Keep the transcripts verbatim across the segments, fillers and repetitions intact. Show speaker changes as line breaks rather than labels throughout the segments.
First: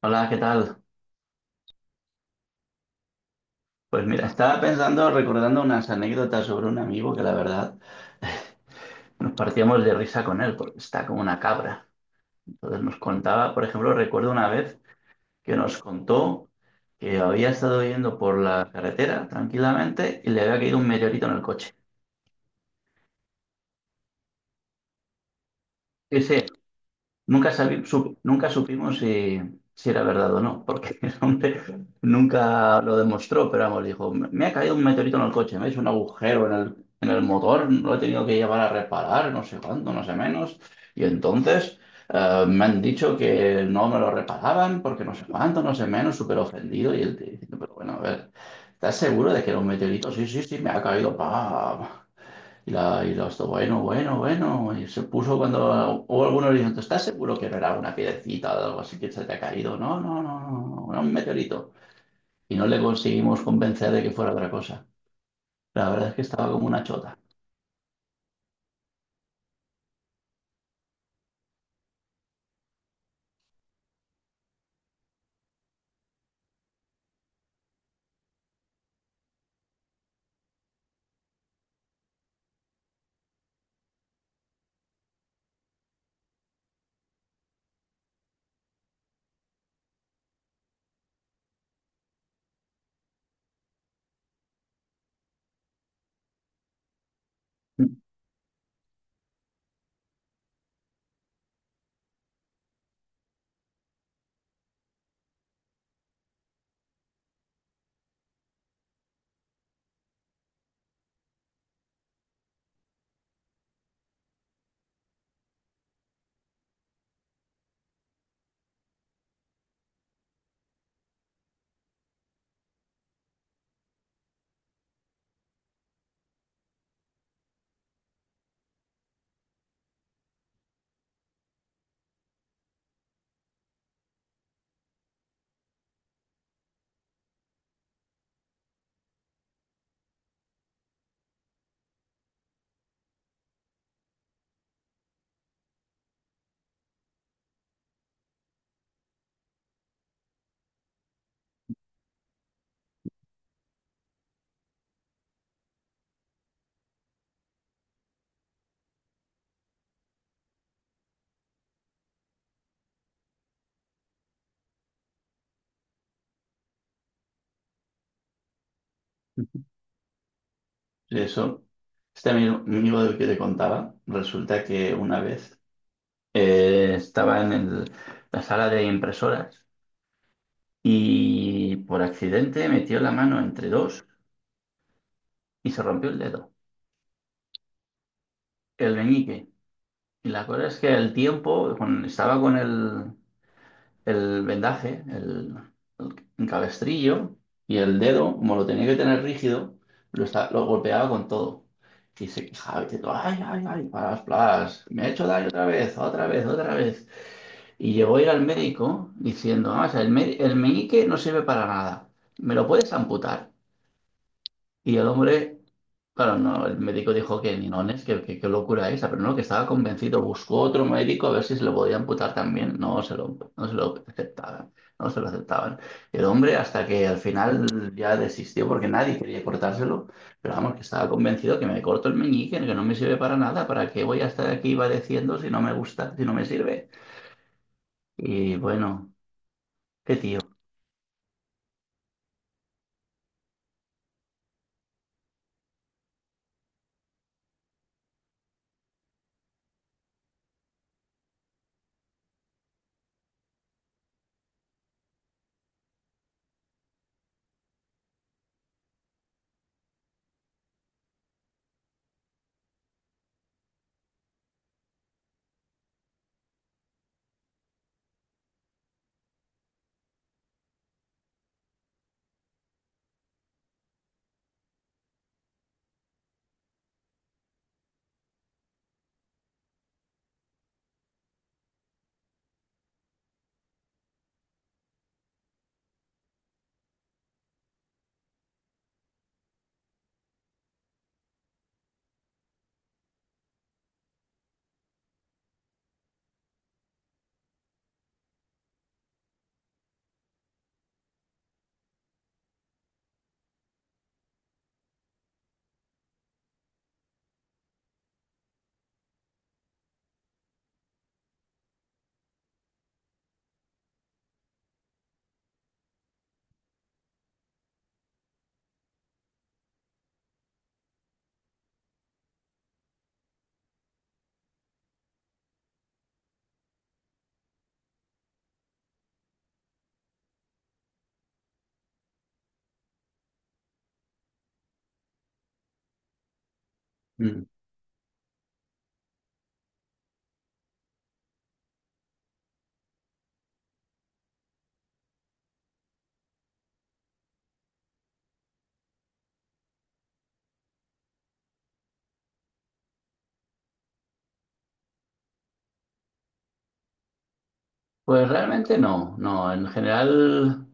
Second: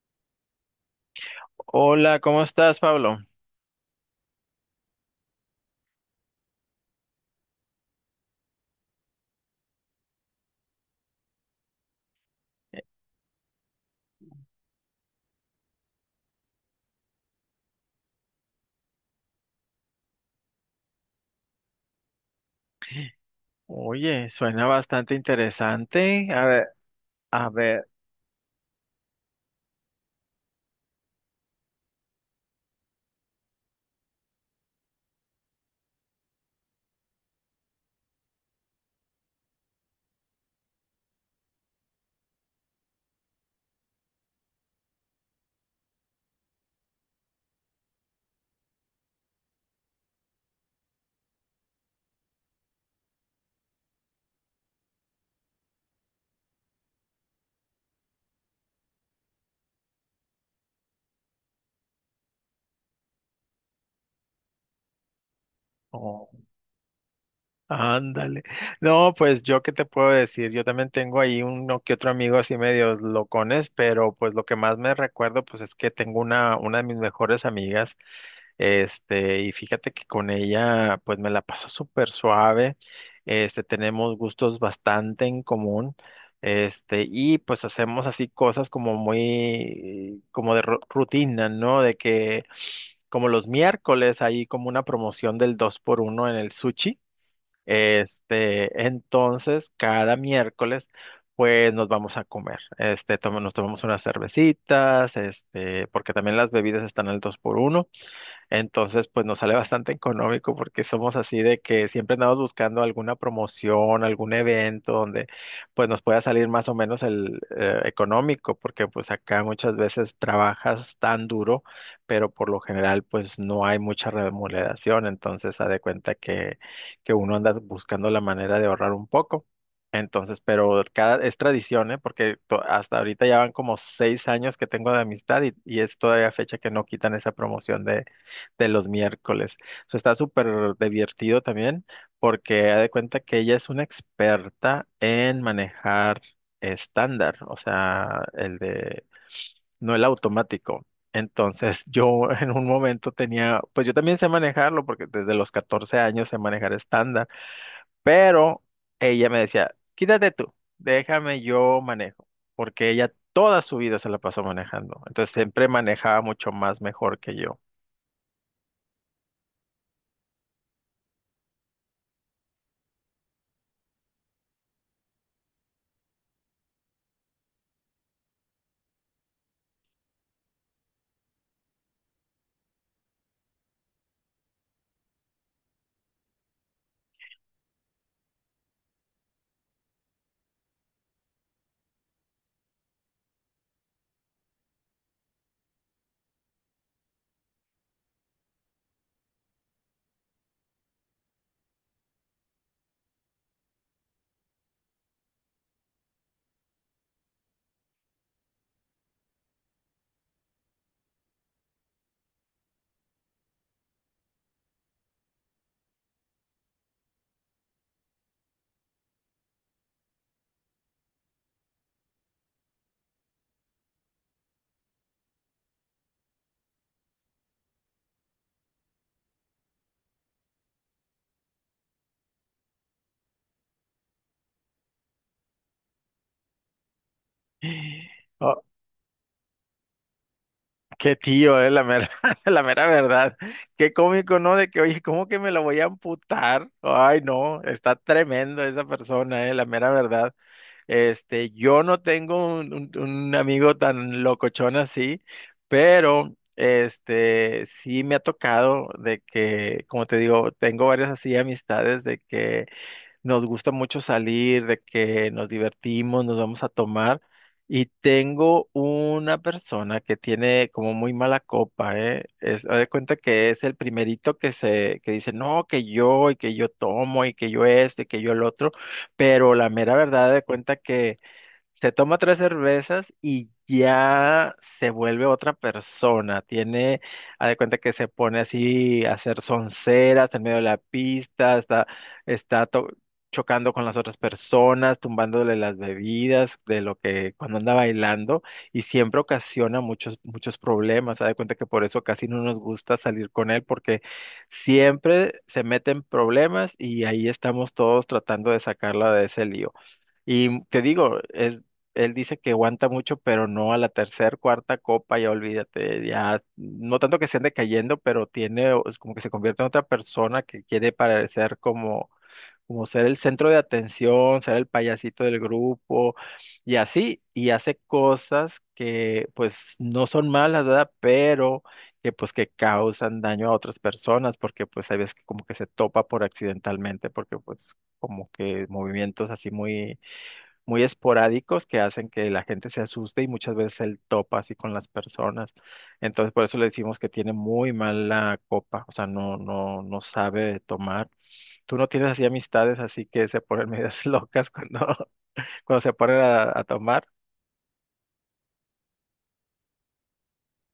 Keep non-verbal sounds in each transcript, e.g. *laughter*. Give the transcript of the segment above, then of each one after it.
Hola, ¿qué tal?
Hola, ¿cómo estás, Pablo?
Pues mira, estaba pensando, recordando unas anécdotas sobre un amigo que la verdad nos partíamos de risa con él, porque está como una cabra. Entonces nos contaba, por ejemplo, recuerdo una vez que nos contó que había estado yendo por la carretera tranquilamente y le había caído un meteorito en el coche.
Oye, suena bastante
Sí,
interesante. A
sí.
ver, a
Nunca, sabi-
ver.
sup- nunca supimos si, si era verdad o no, porque *laughs* el hombre nunca lo demostró, pero vamos, dijo, me me ha caído un meteorito en el coche, me ha hecho un agujero en el, en el motor, lo he tenido que llevar a reparar, no sé cuánto, no sé menos, y entonces eh, me han dicho que no me lo reparaban porque no sé cuánto, no sé menos, súper ofendido, y él te dice, pero bueno, a ver, ¿estás seguro de que era un meteorito? Sí, sí, sí, me ha caído, pa. Y la, y los, dos, bueno, bueno, bueno. Y se puso cuando, o algunos le dijeron, ¿tú estás seguro que no era una piedrecita o algo así que se te ha caído? No, no, no, no, no, no, era un meteorito. Y no le conseguimos convencer de que fuera otra cosa. La verdad es que
Oh,
estaba como una chota. *laughs*
ándale. No, pues yo qué te puedo decir, yo también tengo ahí uno que otro amigo así medios locones, pero pues lo que más me recuerdo pues es que tengo una, una de mis mejores amigas, este, y fíjate que con ella pues me la paso súper suave. Este, tenemos gustos bastante en común, este, y pues hacemos así cosas como muy, como de ru- rutina, ¿no? De que como los miércoles hay como una promoción del dos por uno en el sushi. Este, entonces, cada miércoles, pues nos vamos a comer. Este, toma- nos tomamos unas cervecitas, este, porque también las bebidas están al dos por uno por uno. Entonces, pues nos sale bastante económico porque somos así de que siempre andamos buscando alguna promoción, algún evento donde pues nos pueda salir más o menos el eh, económico, porque pues acá muchas veces trabajas tan duro, pero por lo general pues no hay mucha remuneración. Entonces haz de cuenta que, que uno anda buscando la manera de ahorrar un poco. Entonces, pero cada, es tradición, ¿eh? Porque to- hasta ahorita ya van como seis años que tengo de amistad, y, y es todavía fecha que no quitan esa promoción de los miércoles. O sea, está súper divertido también porque ha de cuenta que ella es una experta en manejar estándar, o sea, el de, no el automático. Entonces yo *laughs* en un momento tenía, pues yo también sé manejarlo porque desde los catorce años sé manejar estándar, pero ella me decía, quítate tú, déjame yo manejo, porque ella toda su vida se la pasó manejando. Entonces siempre manejaba mucho más mejor que yo.
Y eso, este amigo, amigo del que te contaba, resulta que una vez eh, estaba en el- la sala de impresoras y por accidente metió la mano entre dos y se rompió el dedo, el meñique. Y la cosa es que el tiempo, cuando estaba con el, el vendaje, el, el cabestrillo y el dedo, como lo tenía que tener rígido, lo, esta- lo golpeaba con todo. Y se quejaba diciendo, ay, ay, ay, plas, plas, me ha hecho daño otra vez, otra vez, otra vez. Y llegó a ir al médico diciendo: "Ah, o sea, el, me- el meñique no sirve para nada, ¿me lo puedes amputar?". Y el hombre, claro, no, el médico dijo que ninones, que, que, qué locura esa, pero no, que estaba convencido, buscó otro médico a ver si se lo podía amputar también, no se lo, no se lo aceptaban, no se lo aceptaban. El hombre, hasta que al final ya desistió porque nadie quería cortárselo, pero vamos, que estaba convencido que me corto el meñique, que no me sirve para nada, ¿para qué voy a estar aquí padeciendo si no me gusta, si no me sirve?
*gasps* Oh.
Y bueno, qué tío.
Qué tío, eh, la mera, *laughs* la mera verdad. Qué cómico, ¿no? De que, oye, ¿cómo que me la voy a amputar? Ay, no, está tremendo esa persona, eh, la mera verdad. Este, yo no tengo un, un- un amigo tan locochón así, pero este, sí me ha tocado de que, como te digo, tengo varias así amistades de que nos gusta mucho salir, de que nos divertimos, nos vamos a tomar. Y tengo una persona que tiene como muy mala copa, ¿eh? Es, haz de cuenta que es el primerito que se, que dice, no, que yo, y que yo tomo, y que yo esto, y que yo el otro. Pero la mera verdad, haz de cuenta que se toma tres cervezas y ya se vuelve otra persona. Tiene, haz de cuenta que se pone así a hacer sonceras en medio de la pista, está, está to- chocando con las otras personas, tumbándole las bebidas de lo que cuando anda bailando y siempre ocasiona muchos, muchos problemas. Haz de cuenta que por eso casi no nos gusta salir con él porque siempre se meten problemas y ahí estamos todos tratando de sacarla de ese lío. Y te digo, es, él dice que aguanta mucho, pero no a la tercera, cuarta copa, ya olvídate, ya, no tanto que se ande cayendo, pero tiene, o es como que se convierte en otra persona que quiere parecer como, como ser el centro de atención, ser el payasito del grupo, y así, y hace cosas que pues no son malas, ¿verdad? Pero que pues que causan daño a otras personas, porque pues hay veces que como que se topa por accidentalmente, porque
Mm.
pues como que movimientos así muy muy esporádicos que hacen que la gente se asuste y muchas veces él topa así con las personas. Entonces, por eso le decimos que tiene muy mala copa, o sea, no, no, no sabe tomar. Tú no tienes así amistades, así que se ponen medias *laughs* locas cuando, *laughs* cuando se ponen a, a tomar.
Pues realmente no, no, en general...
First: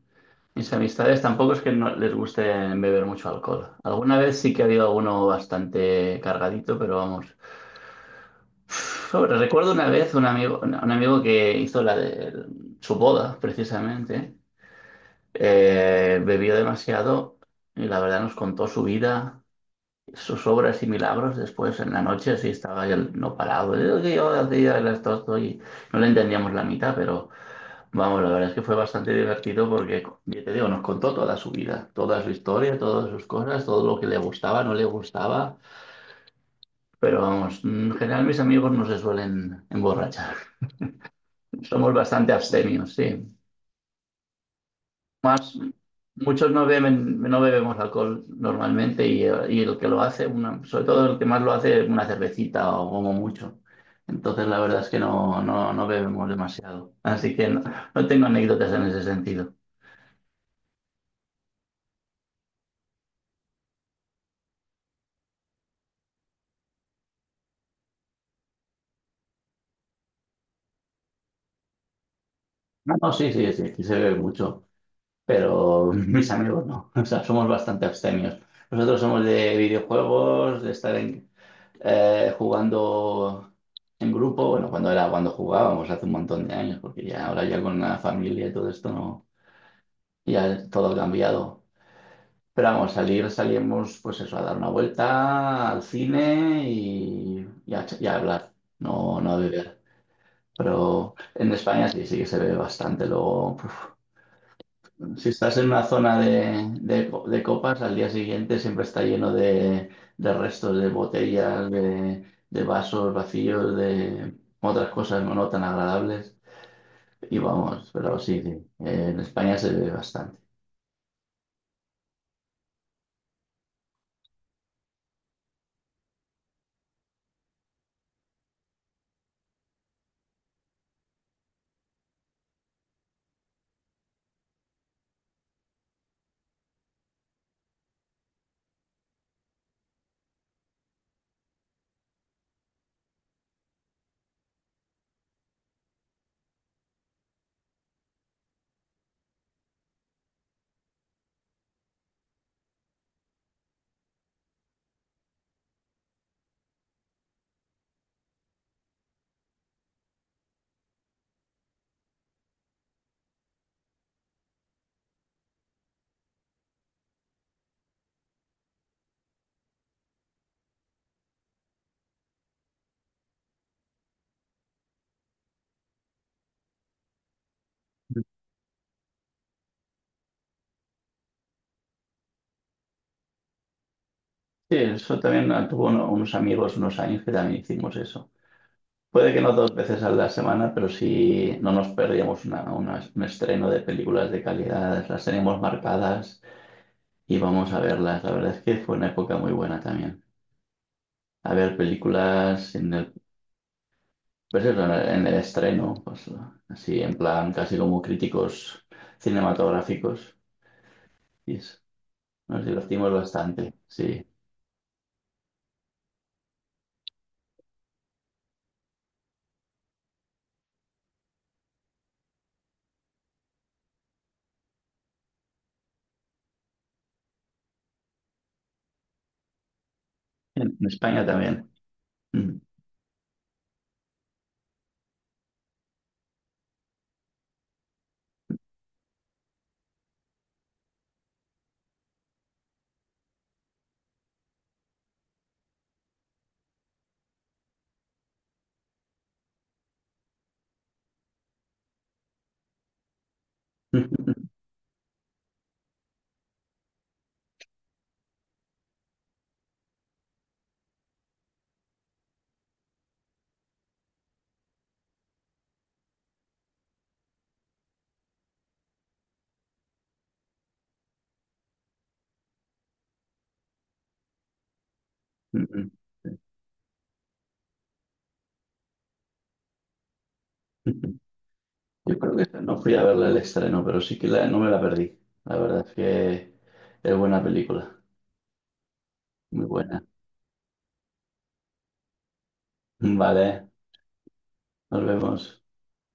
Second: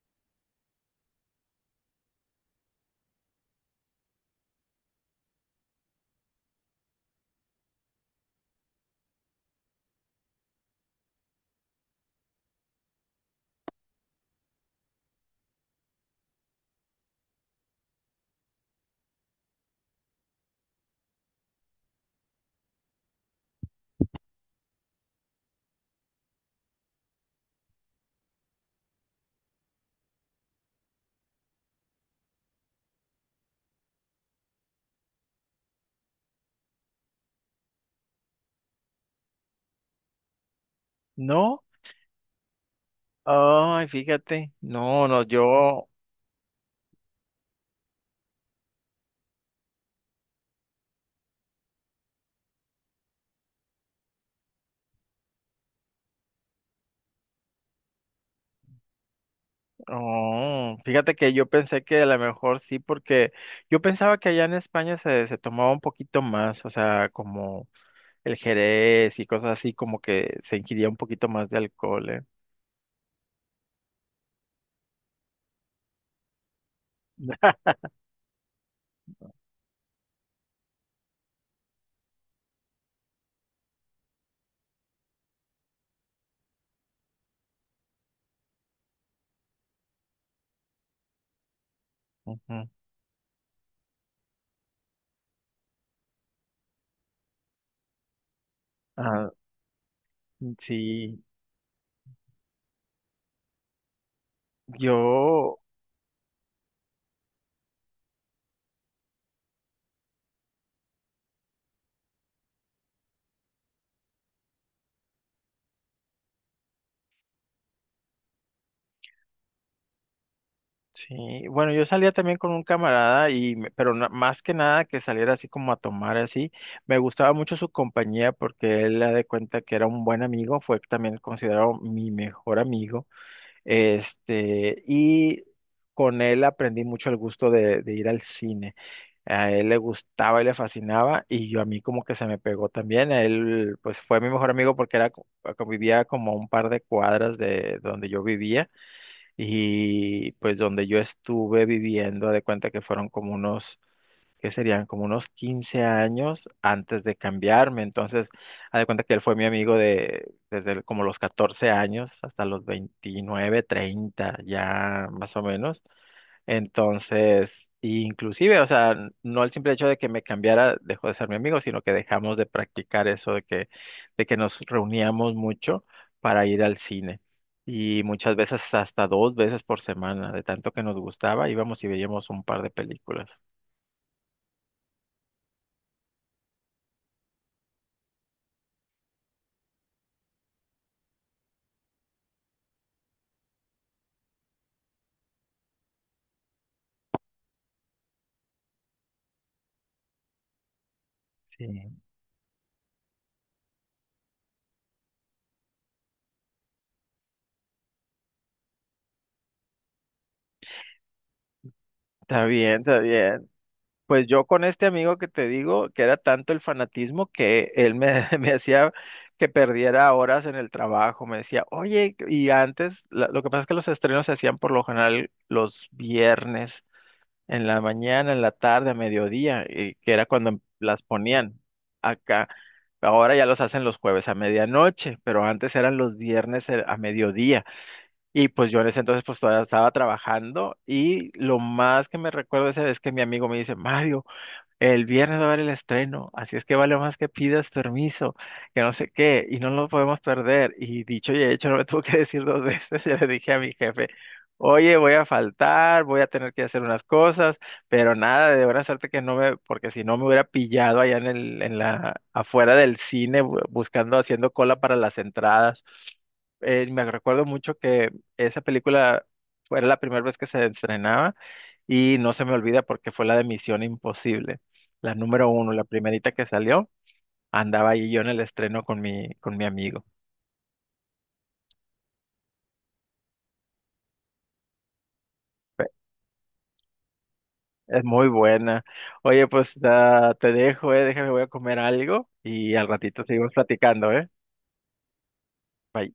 Mis amistades tampoco es que no les guste beber mucho alcohol. Alguna vez sí que ha habido alguno bastante cargadito, pero vamos. Sobre- Recuerdo una vez un amigo, un amigo que hizo la de su boda, precisamente. Eh, bebió demasiado y la verdad nos contó su vida, sus obras y milagros. Después en la noche sí estaba él no parado. Yo, yo hacía el esto, esto, y no le entendíamos la mitad, pero. Vamos, la verdad es que fue bastante divertido porque, ya te digo, nos contó toda su vida, toda su historia, todas sus cosas, todo lo que le gustaba, no le gustaba. Pero vamos, en general mis amigos no se suelen emborrachar.
No,
*laughs* Somos bastante abstemios, sí.
ay, fíjate, no, no,
Más,
yo.
muchos no beben, no bebemos alcohol normalmente y, eh, y el que lo hace, una, sobre todo el que más lo hace, una cervecita o como mucho. Entonces la verdad es que no, no, no bebemos demasiado. Así que no, no tengo anécdotas en ese sentido.
Oh, fíjate que yo pensé que a lo mejor sí, porque yo pensaba que allá en España se, se tomaba un poquito más, o sea, como el Jerez y cosas así, como que se ingiría un poquito más de alcohol, ¿eh?
No, no, sí, sí, sí, aquí se bebe mucho, pero mis amigos no. *laughs* O sea, somos bastante abstemios. Nosotros somos de videojuegos, de estar en- eh, jugando en grupo. Bueno, cuando era cuando jugábamos hace un montón de años, porque ya ahora ya con la familia y todo esto no, ya todo ha cambiado. Pero
Ujú.
vamos, salir, salíamos pues eso, a dar una vuelta al cine y, y a, y a hablar, no,
Ah,
no a beber.
mm,
Pero
sí,
en España sí, sí que se bebe bastante. Luego, si estás
yo,
en una zona de, de co- de copas, al día siguiente siempre está lleno de, de restos de botellas, de, de vasos vacíos, de otras cosas no, no tan agradables. Y vamos, pero sí, sí, eh, en España se ve bastante.
sí, bueno, yo salía también con un camarada y, me- pero na- más que nada que saliera así como a tomar así, me gustaba mucho su compañía porque él la de cuenta que era un buen amigo, fue también considerado mi mejor amigo. Este, y con él aprendí mucho el gusto de, de ir al cine. A él le gustaba y le fascinaba, y yo a mí como que se me pegó también. Él, pues fue mi mejor amigo porque era, co- vivía como a un par de cuadras de donde yo vivía, y pues donde yo estuve viviendo, de cuenta que fueron como unos que serían como unos quince años antes de cambiarme. Entonces, haz de cuenta que él fue mi amigo de desde el- como los catorce años hasta los veintinueve treinta ya más o menos. Entonces, inclusive, o sea, n- no el simple hecho de que me cambiara dejó de ser mi amigo, sino que dejamos de practicar eso de que, de que, nos reuníamos mucho para ir al cine. Y muchas veces hasta dos veces por semana, de tanto que nos gustaba, íbamos y veíamos un par de películas.
Sí, eso también, ah, tuvo uno- unos amigos unos años que también hicimos eso. Puede que no dos veces a la semana, pero sí no nos perdíamos una, una- un estreno de películas de calidad, las tenemos marcadas y vamos a verlas. La verdad es que fue una época muy buena también. A ver
Sí.
películas en el, pues eso, en el, en el estreno, pues así en plan casi como críticos cinematográficos. Y es-
Está
nos
bien, está
divertimos
bien.
bastante, sí.
Pues yo con este amigo que te digo, que era tanto el fanatismo que él me, *laughs* me hacía que perdiera horas en el trabajo. Me decía, oye, y antes, la- lo que pasa es que los estrenos se hacían por lo general los viernes, en la mañana, en la tarde, a mediodía, y que era cuando em,
En, en
las
España
ponían
también.
acá.
Mm.
Ahora ya los hacen los jueves a medianoche, pero antes eran los viernes eh, a mediodía. Y pues yo en ese entonces pues todavía estaba trabajando y lo más que me recuerdo esa vez que mi amigo me dice, Mario, el viernes va a haber el estreno, así es que vale más que pidas permiso, que no sé qué, y no lo podemos perder. Y dicho y hecho, no me *laughs* tuvo que decir dos veces. *laughs* Ya le dije a mi jefe, oye, voy a faltar, voy a tener que hacer unas cosas, pero nada, de buena suerte que no me, porque si no me hubiera pillado allá en el, en la, afuera del cine, bu- buscando, haciendo cola para las entradas. Eh, me recuerdo mucho que esa película fue la primera vez que se estrenaba y no se me olvida porque fue la de Misión Imposible. La número uno, la
*laughs*
primerita que salió, andaba ahí yo en el estreno con mi, con mi amigo.
Yo creo que esta no fui a verla el estreno, pero sí que la- no me la perdí. La
Fue-
verdad es que es buena película,
Es muy buena. Oye,
muy
pues
buena.
ah, te dejo, eh, déjame, voy a comer algo y al
*laughs*
ratito seguimos
Vale,
platicando, ¿eh?
nos vemos.
Bye.